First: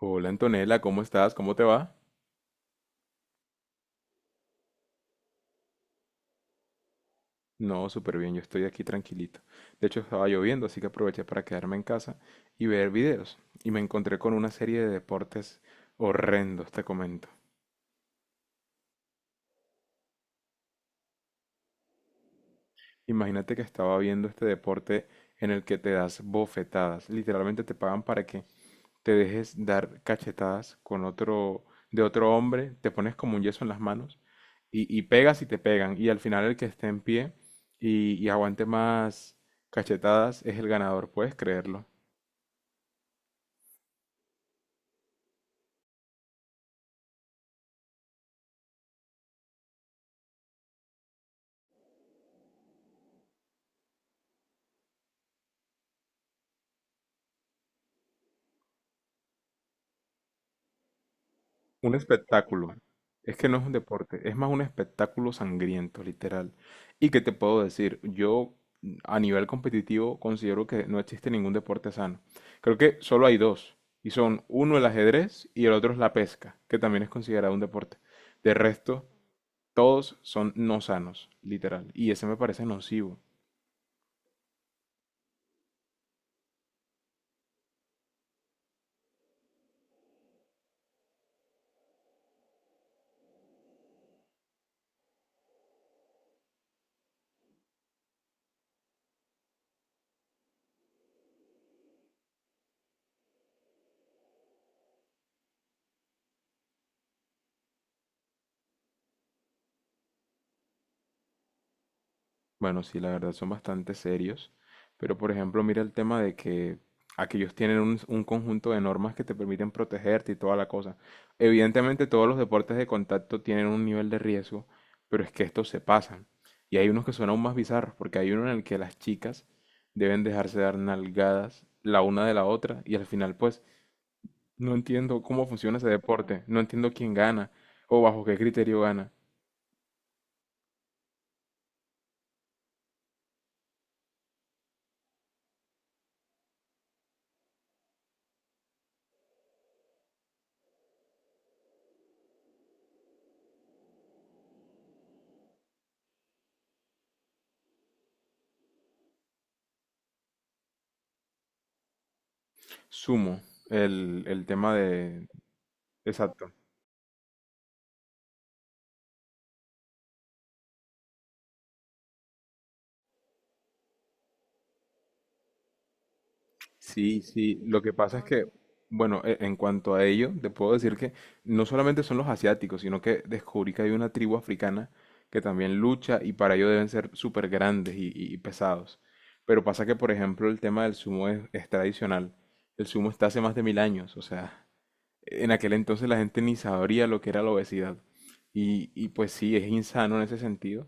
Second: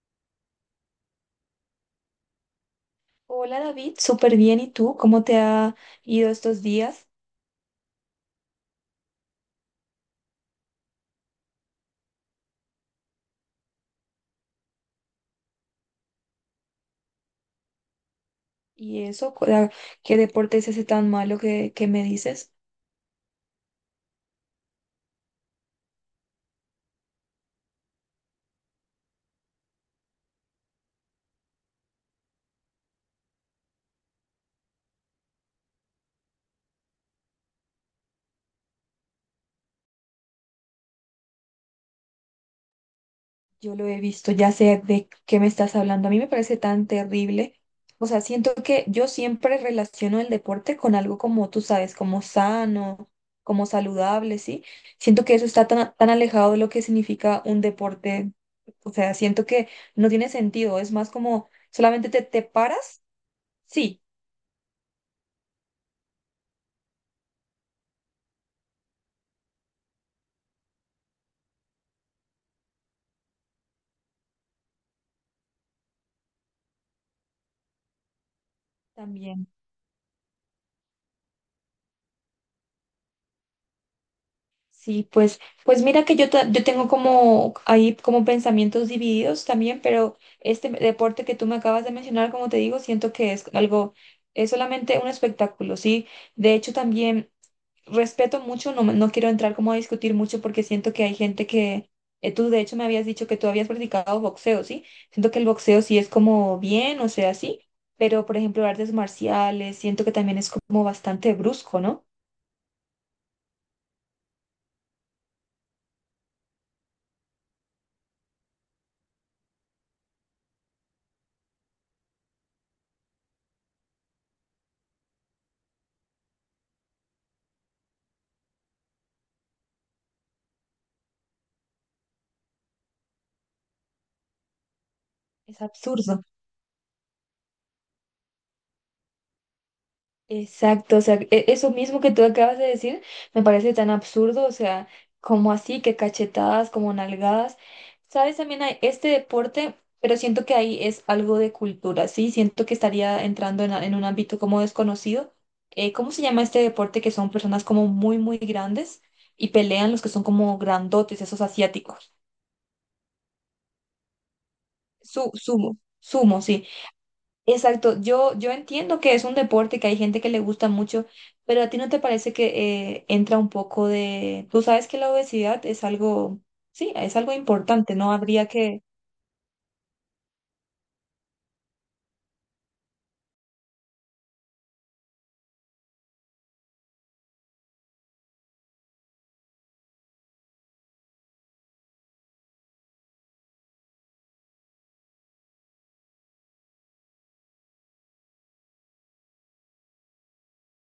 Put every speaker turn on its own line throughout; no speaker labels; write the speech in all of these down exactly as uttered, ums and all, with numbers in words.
Hola Antonella, ¿cómo estás? ¿Cómo te va?
Hola David, súper bien. ¿Y tú? ¿Cómo te ha ido estos días?
No, súper bien, yo estoy aquí tranquilito. De hecho, estaba lloviendo, así que aproveché para quedarme en casa y ver videos. Y me encontré con una serie de deportes horrendos, te comento.
¿Y eso? cu- ah, ¿Qué deporte es ese tan malo que, que me dices?
Imagínate que estaba viendo este deporte en el que te das bofetadas. Literalmente te pagan para que te dejes dar cachetadas con otro, de otro hombre, te pones como un yeso en las manos y, y pegas y te pegan. Y al final el que esté en pie y, y aguante más cachetadas es el ganador, ¿puedes creerlo?
Yo lo he visto, ya sé de qué me estás hablando. A mí me parece tan terrible. O sea, siento que yo siempre relaciono el deporte con algo como tú sabes, como sano, como saludable, ¿sí? Siento que eso está tan, tan alejado de lo que significa un deporte. O sea, siento que no tiene sentido. Es más como
Un
solamente te, te
espectáculo.
paras,
Es que no es un
sí,
deporte, es más un espectáculo sangriento, literal. ¿Y qué te puedo decir? Yo mm, a nivel competitivo considero que no existe ningún deporte sano. Creo que solo hay dos. Y son uno el ajedrez y el otro es la pesca, que también es considerado un deporte. De resto,
también.
todos son no sanos, literal. Y ese me parece nocivo.
Sí, pues, pues mira que yo, ta- yo tengo como ahí como pensamientos divididos también, pero este deporte que tú me acabas de mencionar, como te digo, siento que es algo, es solamente un espectáculo, ¿sí? De hecho, también respeto mucho, no, me- no quiero entrar como a discutir mucho porque siento que hay gente que, eh, tú de hecho me habías dicho que tú habías practicado boxeo, ¿sí? Siento que el boxeo sí es como bien, o sea, sí, pero por ejemplo, artes marciales, siento que también es como bastante brusco, ¿no?
Bueno, sí, la verdad son bastante serios, pero por ejemplo, mira el tema de que aquellos tienen un, un conjunto de normas que te permiten protegerte y toda la cosa. Evidentemente todos los deportes de contacto tienen un nivel de riesgo, pero es que estos se pasan. Y hay unos que son aún más bizarros, porque hay uno en el que las chicas deben dejarse dar nalgadas la una de la otra y al final pues no entiendo cómo
Es
funciona ese
absurdo.
deporte, no entiendo quién gana o bajo qué criterio gana.
Exacto, o sea, e- eso mismo que tú acabas de decir me parece tan absurdo, o sea, como así, que cachetadas, como nalgadas. Sabes, también hay este deporte, pero siento que ahí es algo de cultura, ¿sí? Siento que estaría entrando en, a- en un ámbito como desconocido. Eh, ¿cómo se llama este deporte que son personas como muy, muy grandes y pelean los que son como grandotes, esos asiáticos?
Sumo, el, el tema de.
Su, sumo, sumo,
Exacto.
sí. Exacto, yo, yo entiendo que es un deporte que hay gente que le gusta mucho, pero a ti no te parece que eh, entra un poco de... Tú sabes que la obesidad es algo, sí, es
Sí,
algo
sí, lo que
importante, no
pasa es que,
habría que...
bueno, e- en cuanto a ello, te puedo decir que no solamente son los asiáticos, sino que descubrí que hay una tribu africana que también lucha y para ello deben ser súper grandes y, y- y pesados. Pero pasa que, por ejemplo, el tema del sumo es, es tradicional. El sumo está hace más de mil años, o sea, en aquel entonces la gente ni sabría lo que era la obesidad. Y, y pues sí, es insano en ese sentido,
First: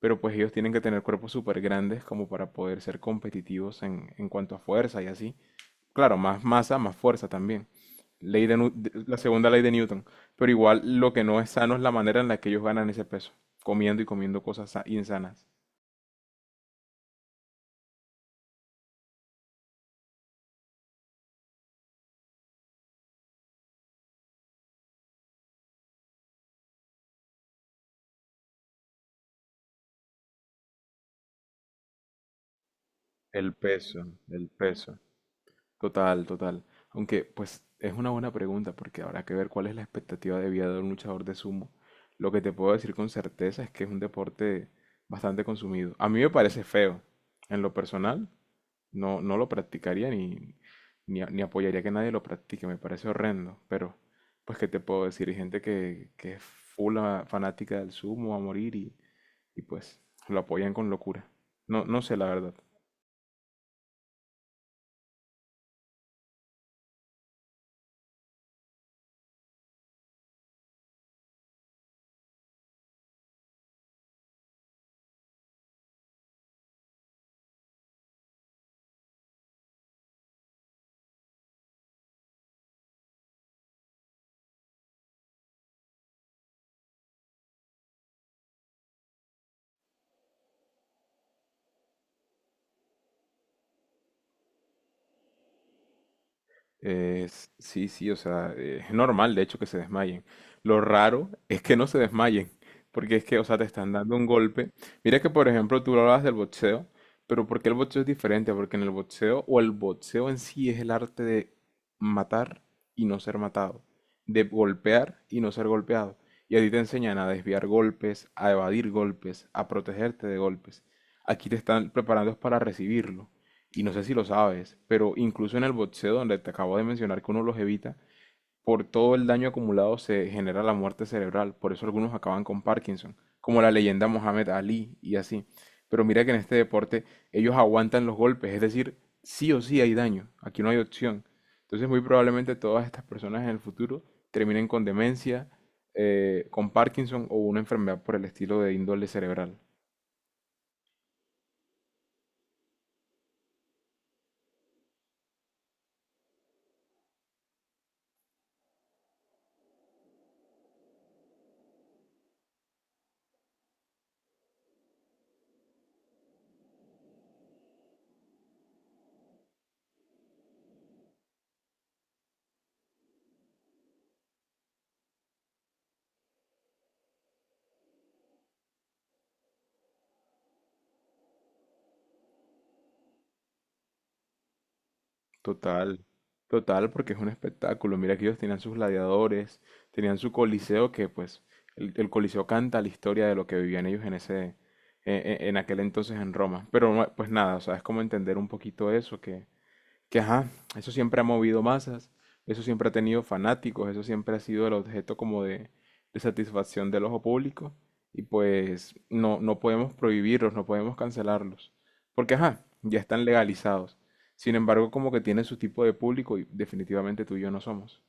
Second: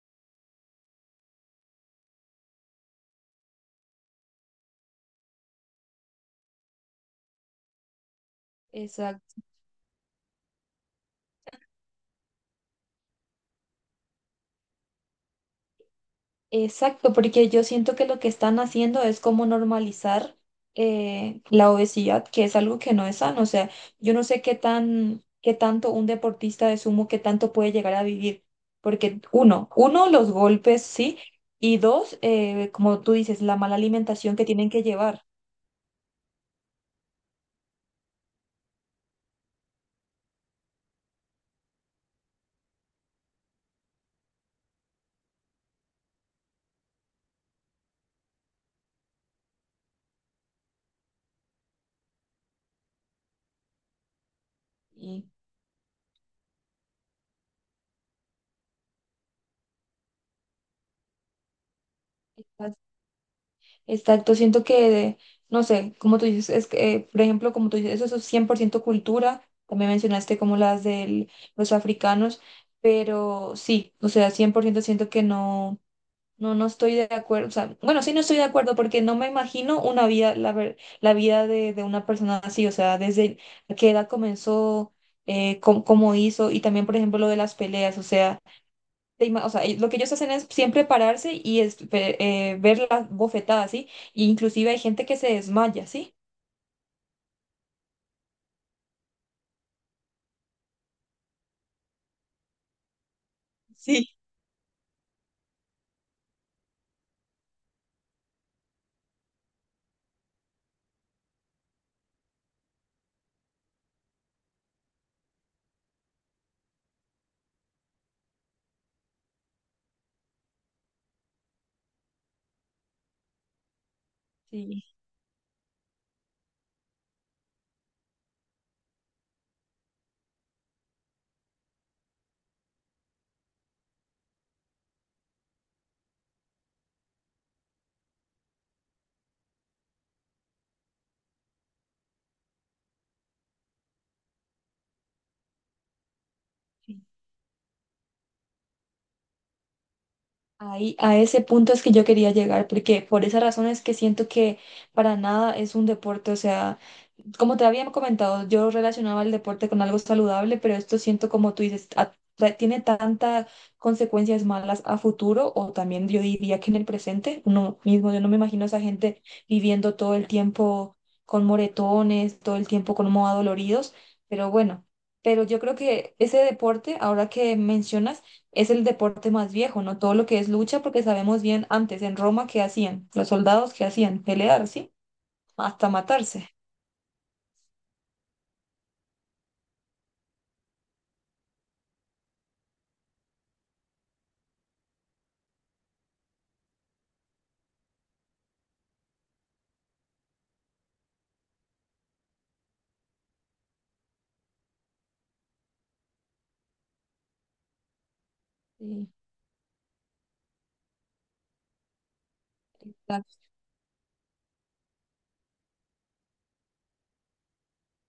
pero pues ellos tienen que tener cuerpos súper grandes como para poder ser competitivos en, en cuanto a fuerza y así. Claro, más masa, más fuerza también. Ley de Nu- de- La segunda ley de Newton. Pero igual lo que no es sano es la manera en la que ellos ganan ese peso, comiendo y comiendo cosas sa- insanas.
Exacto, porque yo siento que lo que están haciendo es como normalizar eh, la obesidad, que es algo que no es sano. O sea, yo no sé qué tan, qué tanto un deportista de sumo, qué tanto puede llegar a vivir. Porque uno, uno, los golpes, sí, y dos, eh, como tú dices,
El
la mala
peso,
alimentación que
el
tienen que
peso.
llevar.
Total, total. Aunque, pues, es una buena pregunta porque habrá que ver cuál es la expectativa de vida de un luchador de sumo. Lo que te puedo decir con certeza es que es un deporte bastante consumido. A mí me parece feo, en lo personal. No, no lo practicaría ni, ni, a- ni apoyaría que nadie lo practique, me parece horrendo, pero pues qué te puedo
Y
decir, hay gente que, que es full a- fanática del sumo a morir y, y pues lo apoyan con locura. No, no sé la verdad.
Exacto, siento que, no sé, como tú dices, es que, eh, por ejemplo, como tú dices, eso es cien por ciento cultura, también mencionaste como las de los africanos, pero sí, o sea, cien por ciento siento que no, no, no estoy de acuerdo, o sea, bueno, sí no estoy de acuerdo porque no me imagino una vida, la, ver- la vida de, de una persona así, o sea, desde qué edad comenzó, eh, cómo, cómo hizo, y también, por ejemplo, lo de las peleas, o sea te ima- O sea, eh, lo que ellos hacen es siempre pararse y es- ve- eh, ver las bofetadas, ¿sí? Y inclusive hay gente que se desmaya, ¿sí?
Es- sí, sí, o sea, eh, es normal de hecho que se desmayen. Lo raro es que no se desmayen, porque es que, o sea, te están dando
Sí.
un golpe. Mira que, por ejemplo, tú hablabas del boxeo, pero ¿por qué el boxeo es diferente? Porque en el boxeo, o el boxeo en sí es el arte de matar y no ser matado, de golpear y no ser golpeado. Y a ti te enseñan a desviar golpes, a evadir golpes, a protegerte de golpes. Aquí te están preparando es para recibirlo y no sé si lo sabes,
Sí,
pero incluso en el boxeo, donde te acabo de mencionar que uno los evita, por todo el daño acumulado se genera la muerte cerebral, por eso algunos acaban con Parkinson, como la leyenda Mohamed Ali y así. Pero mira que en este deporte ellos aguantan los golpes, es decir, sí o sí hay daño, aquí no hay opción. Entonces muy probablemente todas estas personas en el futuro terminen con demencia, eh, con Parkinson o una enfermedad por el estilo de índole cerebral.
ahí a ese punto es que yo quería llegar, porque por esa razón es que siento que para nada es un deporte, o sea... Como te había comentado, yo relacionaba el deporte con algo saludable, pero esto siento como tú dices, a- tra- tiene tantas consecuencias malas a futuro o también yo diría que en el presente, uno mismo, yo no me imagino a esa gente viviendo todo el tiempo con moretones, todo el tiempo como adoloridos, pero bueno, pero yo creo que ese deporte, ahora que mencionas, es el deporte más viejo, ¿no? Todo lo que es lucha, porque sabemos bien antes en Roma qué hacían, los soldados qué hacían, pelear, ¿sí? Hasta
Total,
matarse.
total, porque es un espectáculo. Mira que ellos tenían sus gladiadores, tenían su coliseo, que pues el, el coliseo canta la historia de lo que vivían ellos en ese, e- e- en, aquel entonces en Roma. Pero no, pues nada, o sea, es como entender un poquito eso, que que ajá, eso siempre ha movido masas, eso siempre ha tenido fanáticos, eso siempre ha sido el objeto como de, de satisfacción del ojo público y pues
Sí.
no, no podemos prohibirlos, no podemos cancelarlos, porque ajá, ya están legalizados. Sin embargo, como que tiene su tipo de público y definitivamente tú y yo no somos.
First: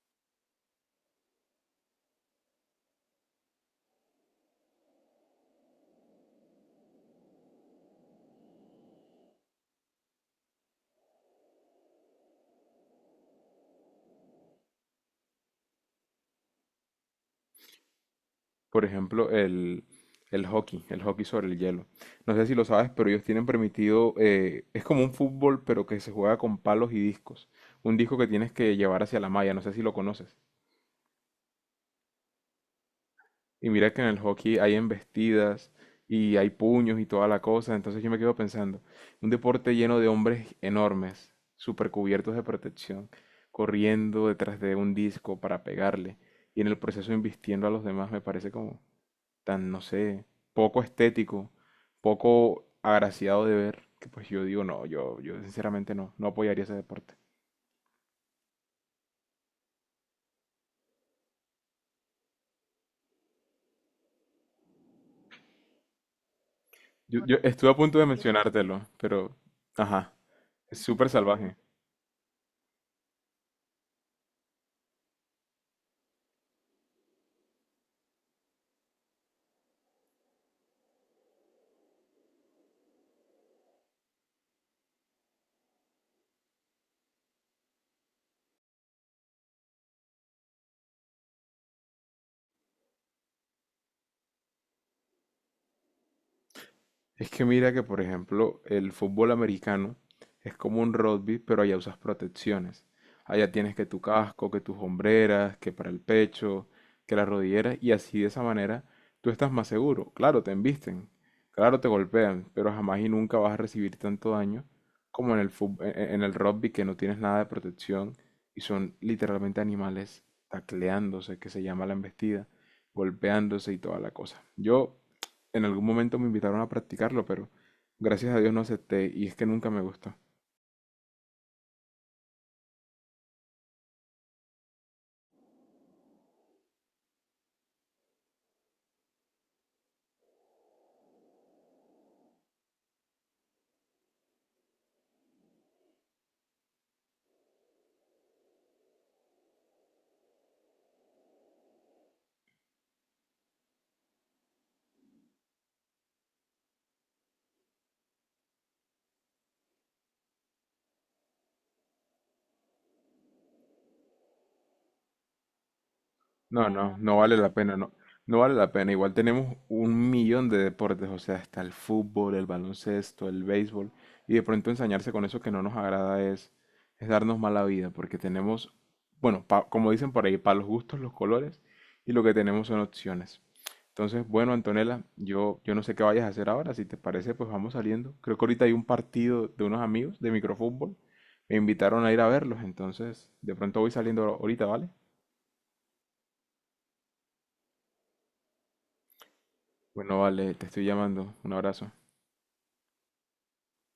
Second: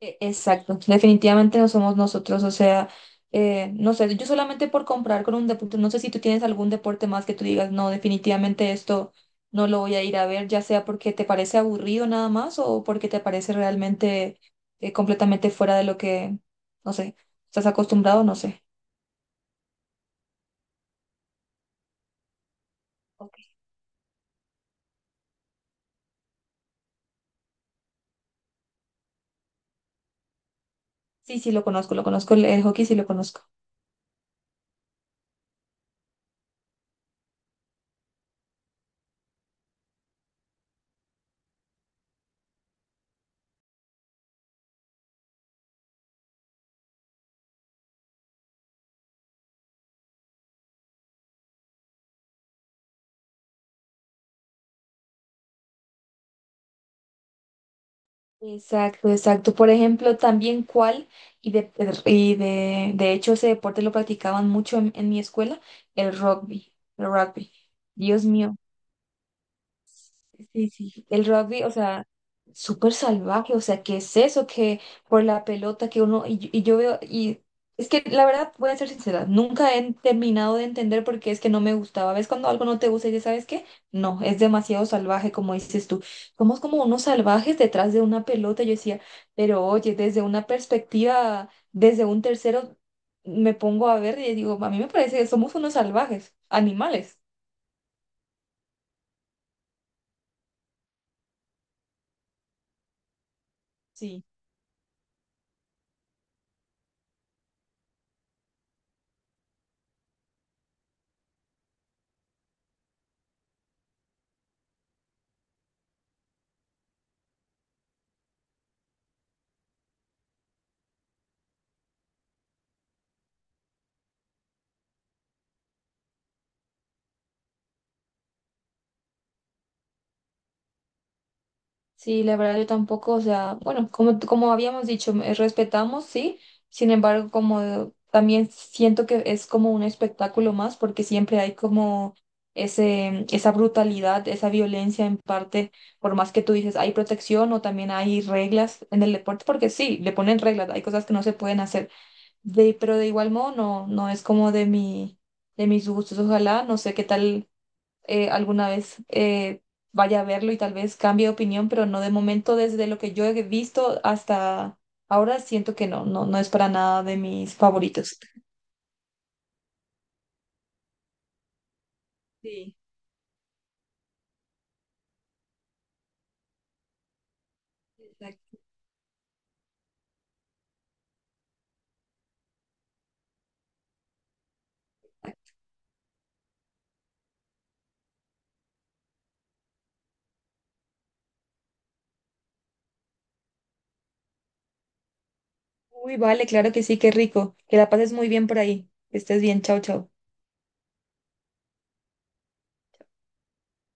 E- Exacto, definitivamente no somos nosotros, o sea, eh, no sé, yo solamente por comprar con un deporte, no sé si tú tienes algún deporte más que tú digas, no, definitivamente esto no lo voy a ir a ver, ya sea porque te parece aburrido nada más o porque te parece realmente eh, completamente fuera de lo que, no sé, estás acostumbrado, no sé.
Por ejemplo, el, el hockey, el hockey sobre el hielo. No sé si lo sabes, pero ellos tienen
Ok.
permitido, eh, es como un fútbol, pero que se juega con palos y discos. Un disco que tienes que llevar hacia la malla, no sé si lo conoces.
Sí, sí, lo conozco, lo conozco, el el hockey sí lo conozco.
Y mira que en el hockey hay embestidas y hay puños y toda la cosa. Entonces yo me quedo pensando, un deporte lleno de hombres enormes, super cubiertos de protección, corriendo detrás de un disco para pegarle y en el proceso embistiendo a los demás me parece como tan, no sé, poco estético, poco agraciado de ver, que pues yo digo, no, yo, yo sinceramente no, no apoyaría ese deporte.
Exacto, exacto. Por ejemplo, también cuál, y de, y de, de hecho ese deporte lo practicaban mucho en, en mi escuela, el rugby, el
Yo, Bueno,
rugby.
yo estuve a punto de
Dios mío,
mencionártelo, pero, ajá,
sí,
es
sí.
súper
El
salvaje.
rugby, o sea, súper salvaje, o sea, ¿qué es eso? Que por la pelota que uno, y, y yo veo, y es que la verdad, voy a ser sincera, nunca he terminado de entender por qué es que no me gustaba. ¿Ves cuando algo no te gusta y ya sabes qué? No, es demasiado salvaje, como dices tú. Somos como unos salvajes detrás de una pelota, yo decía, pero oye, desde una perspectiva, desde un tercero, me pongo a ver y digo, a mí me parece que somos unos salvajes, animales.
Es que mira que, por ejemplo, el fútbol americano es como un rugby, pero allá usas protecciones. Allá tienes que tu
Sí.
casco, que tus hombreras, que para el pecho, que las rodilleras, y así de esa manera tú estás más seguro. Claro, te embisten, claro, te golpean, pero jamás y nunca vas a recibir tanto daño como en el fut- e- e- en el rugby que no tienes nada de protección y son literalmente animales tacleándose, que se llama la embestida, golpeándose y toda la cosa. Yo en algún momento me invitaron a practicarlo, pero gracias a Dios no acepté y es que nunca me gustó.
Sí, la verdad yo tampoco, o sea, bueno, como, como habíamos dicho, eh, respetamos, sí, sin embargo, como también siento que es como un espectáculo más, porque siempre hay como ese, esa brutalidad, esa violencia en parte, por más que tú dices, hay protección o también hay reglas en el deporte, porque sí, le ponen reglas, hay cosas que no se pueden hacer, de, pero de igual modo no, no es como de mi, de mis gustos, ojalá, no sé qué tal eh, alguna vez eh, vaya a verlo y tal vez cambie de opinión, pero no de momento, desde lo que yo he visto hasta ahora, siento que no, no, no es para
No, no,
nada de
no vale
mis
la pena, no.
favoritos.
No vale la pena. Igual tenemos un millón de deportes, o sea, está el fútbol, el
Sí.
baloncesto, el béisbol, y de pronto ensañarse con eso que no nos agrada es, es darnos mala vida, porque
Exacto.
tenemos, bueno, pa- como dicen por ahí, para los gustos, los colores, y lo que tenemos son opciones. Entonces, bueno, Antonella, yo, yo no sé qué vayas a hacer ahora, si te parece, pues vamos saliendo. Creo que ahorita hay un partido de unos amigos de microfútbol, me invitaron a ir a verlos, entonces de pronto voy saliendo ahorita, ¿vale?
Uy, vale, claro que sí, qué rico. Que la pases muy bien por ahí. Que estés bien, chao, chao.
Bueno, vale, te estoy llamando. Un abrazo.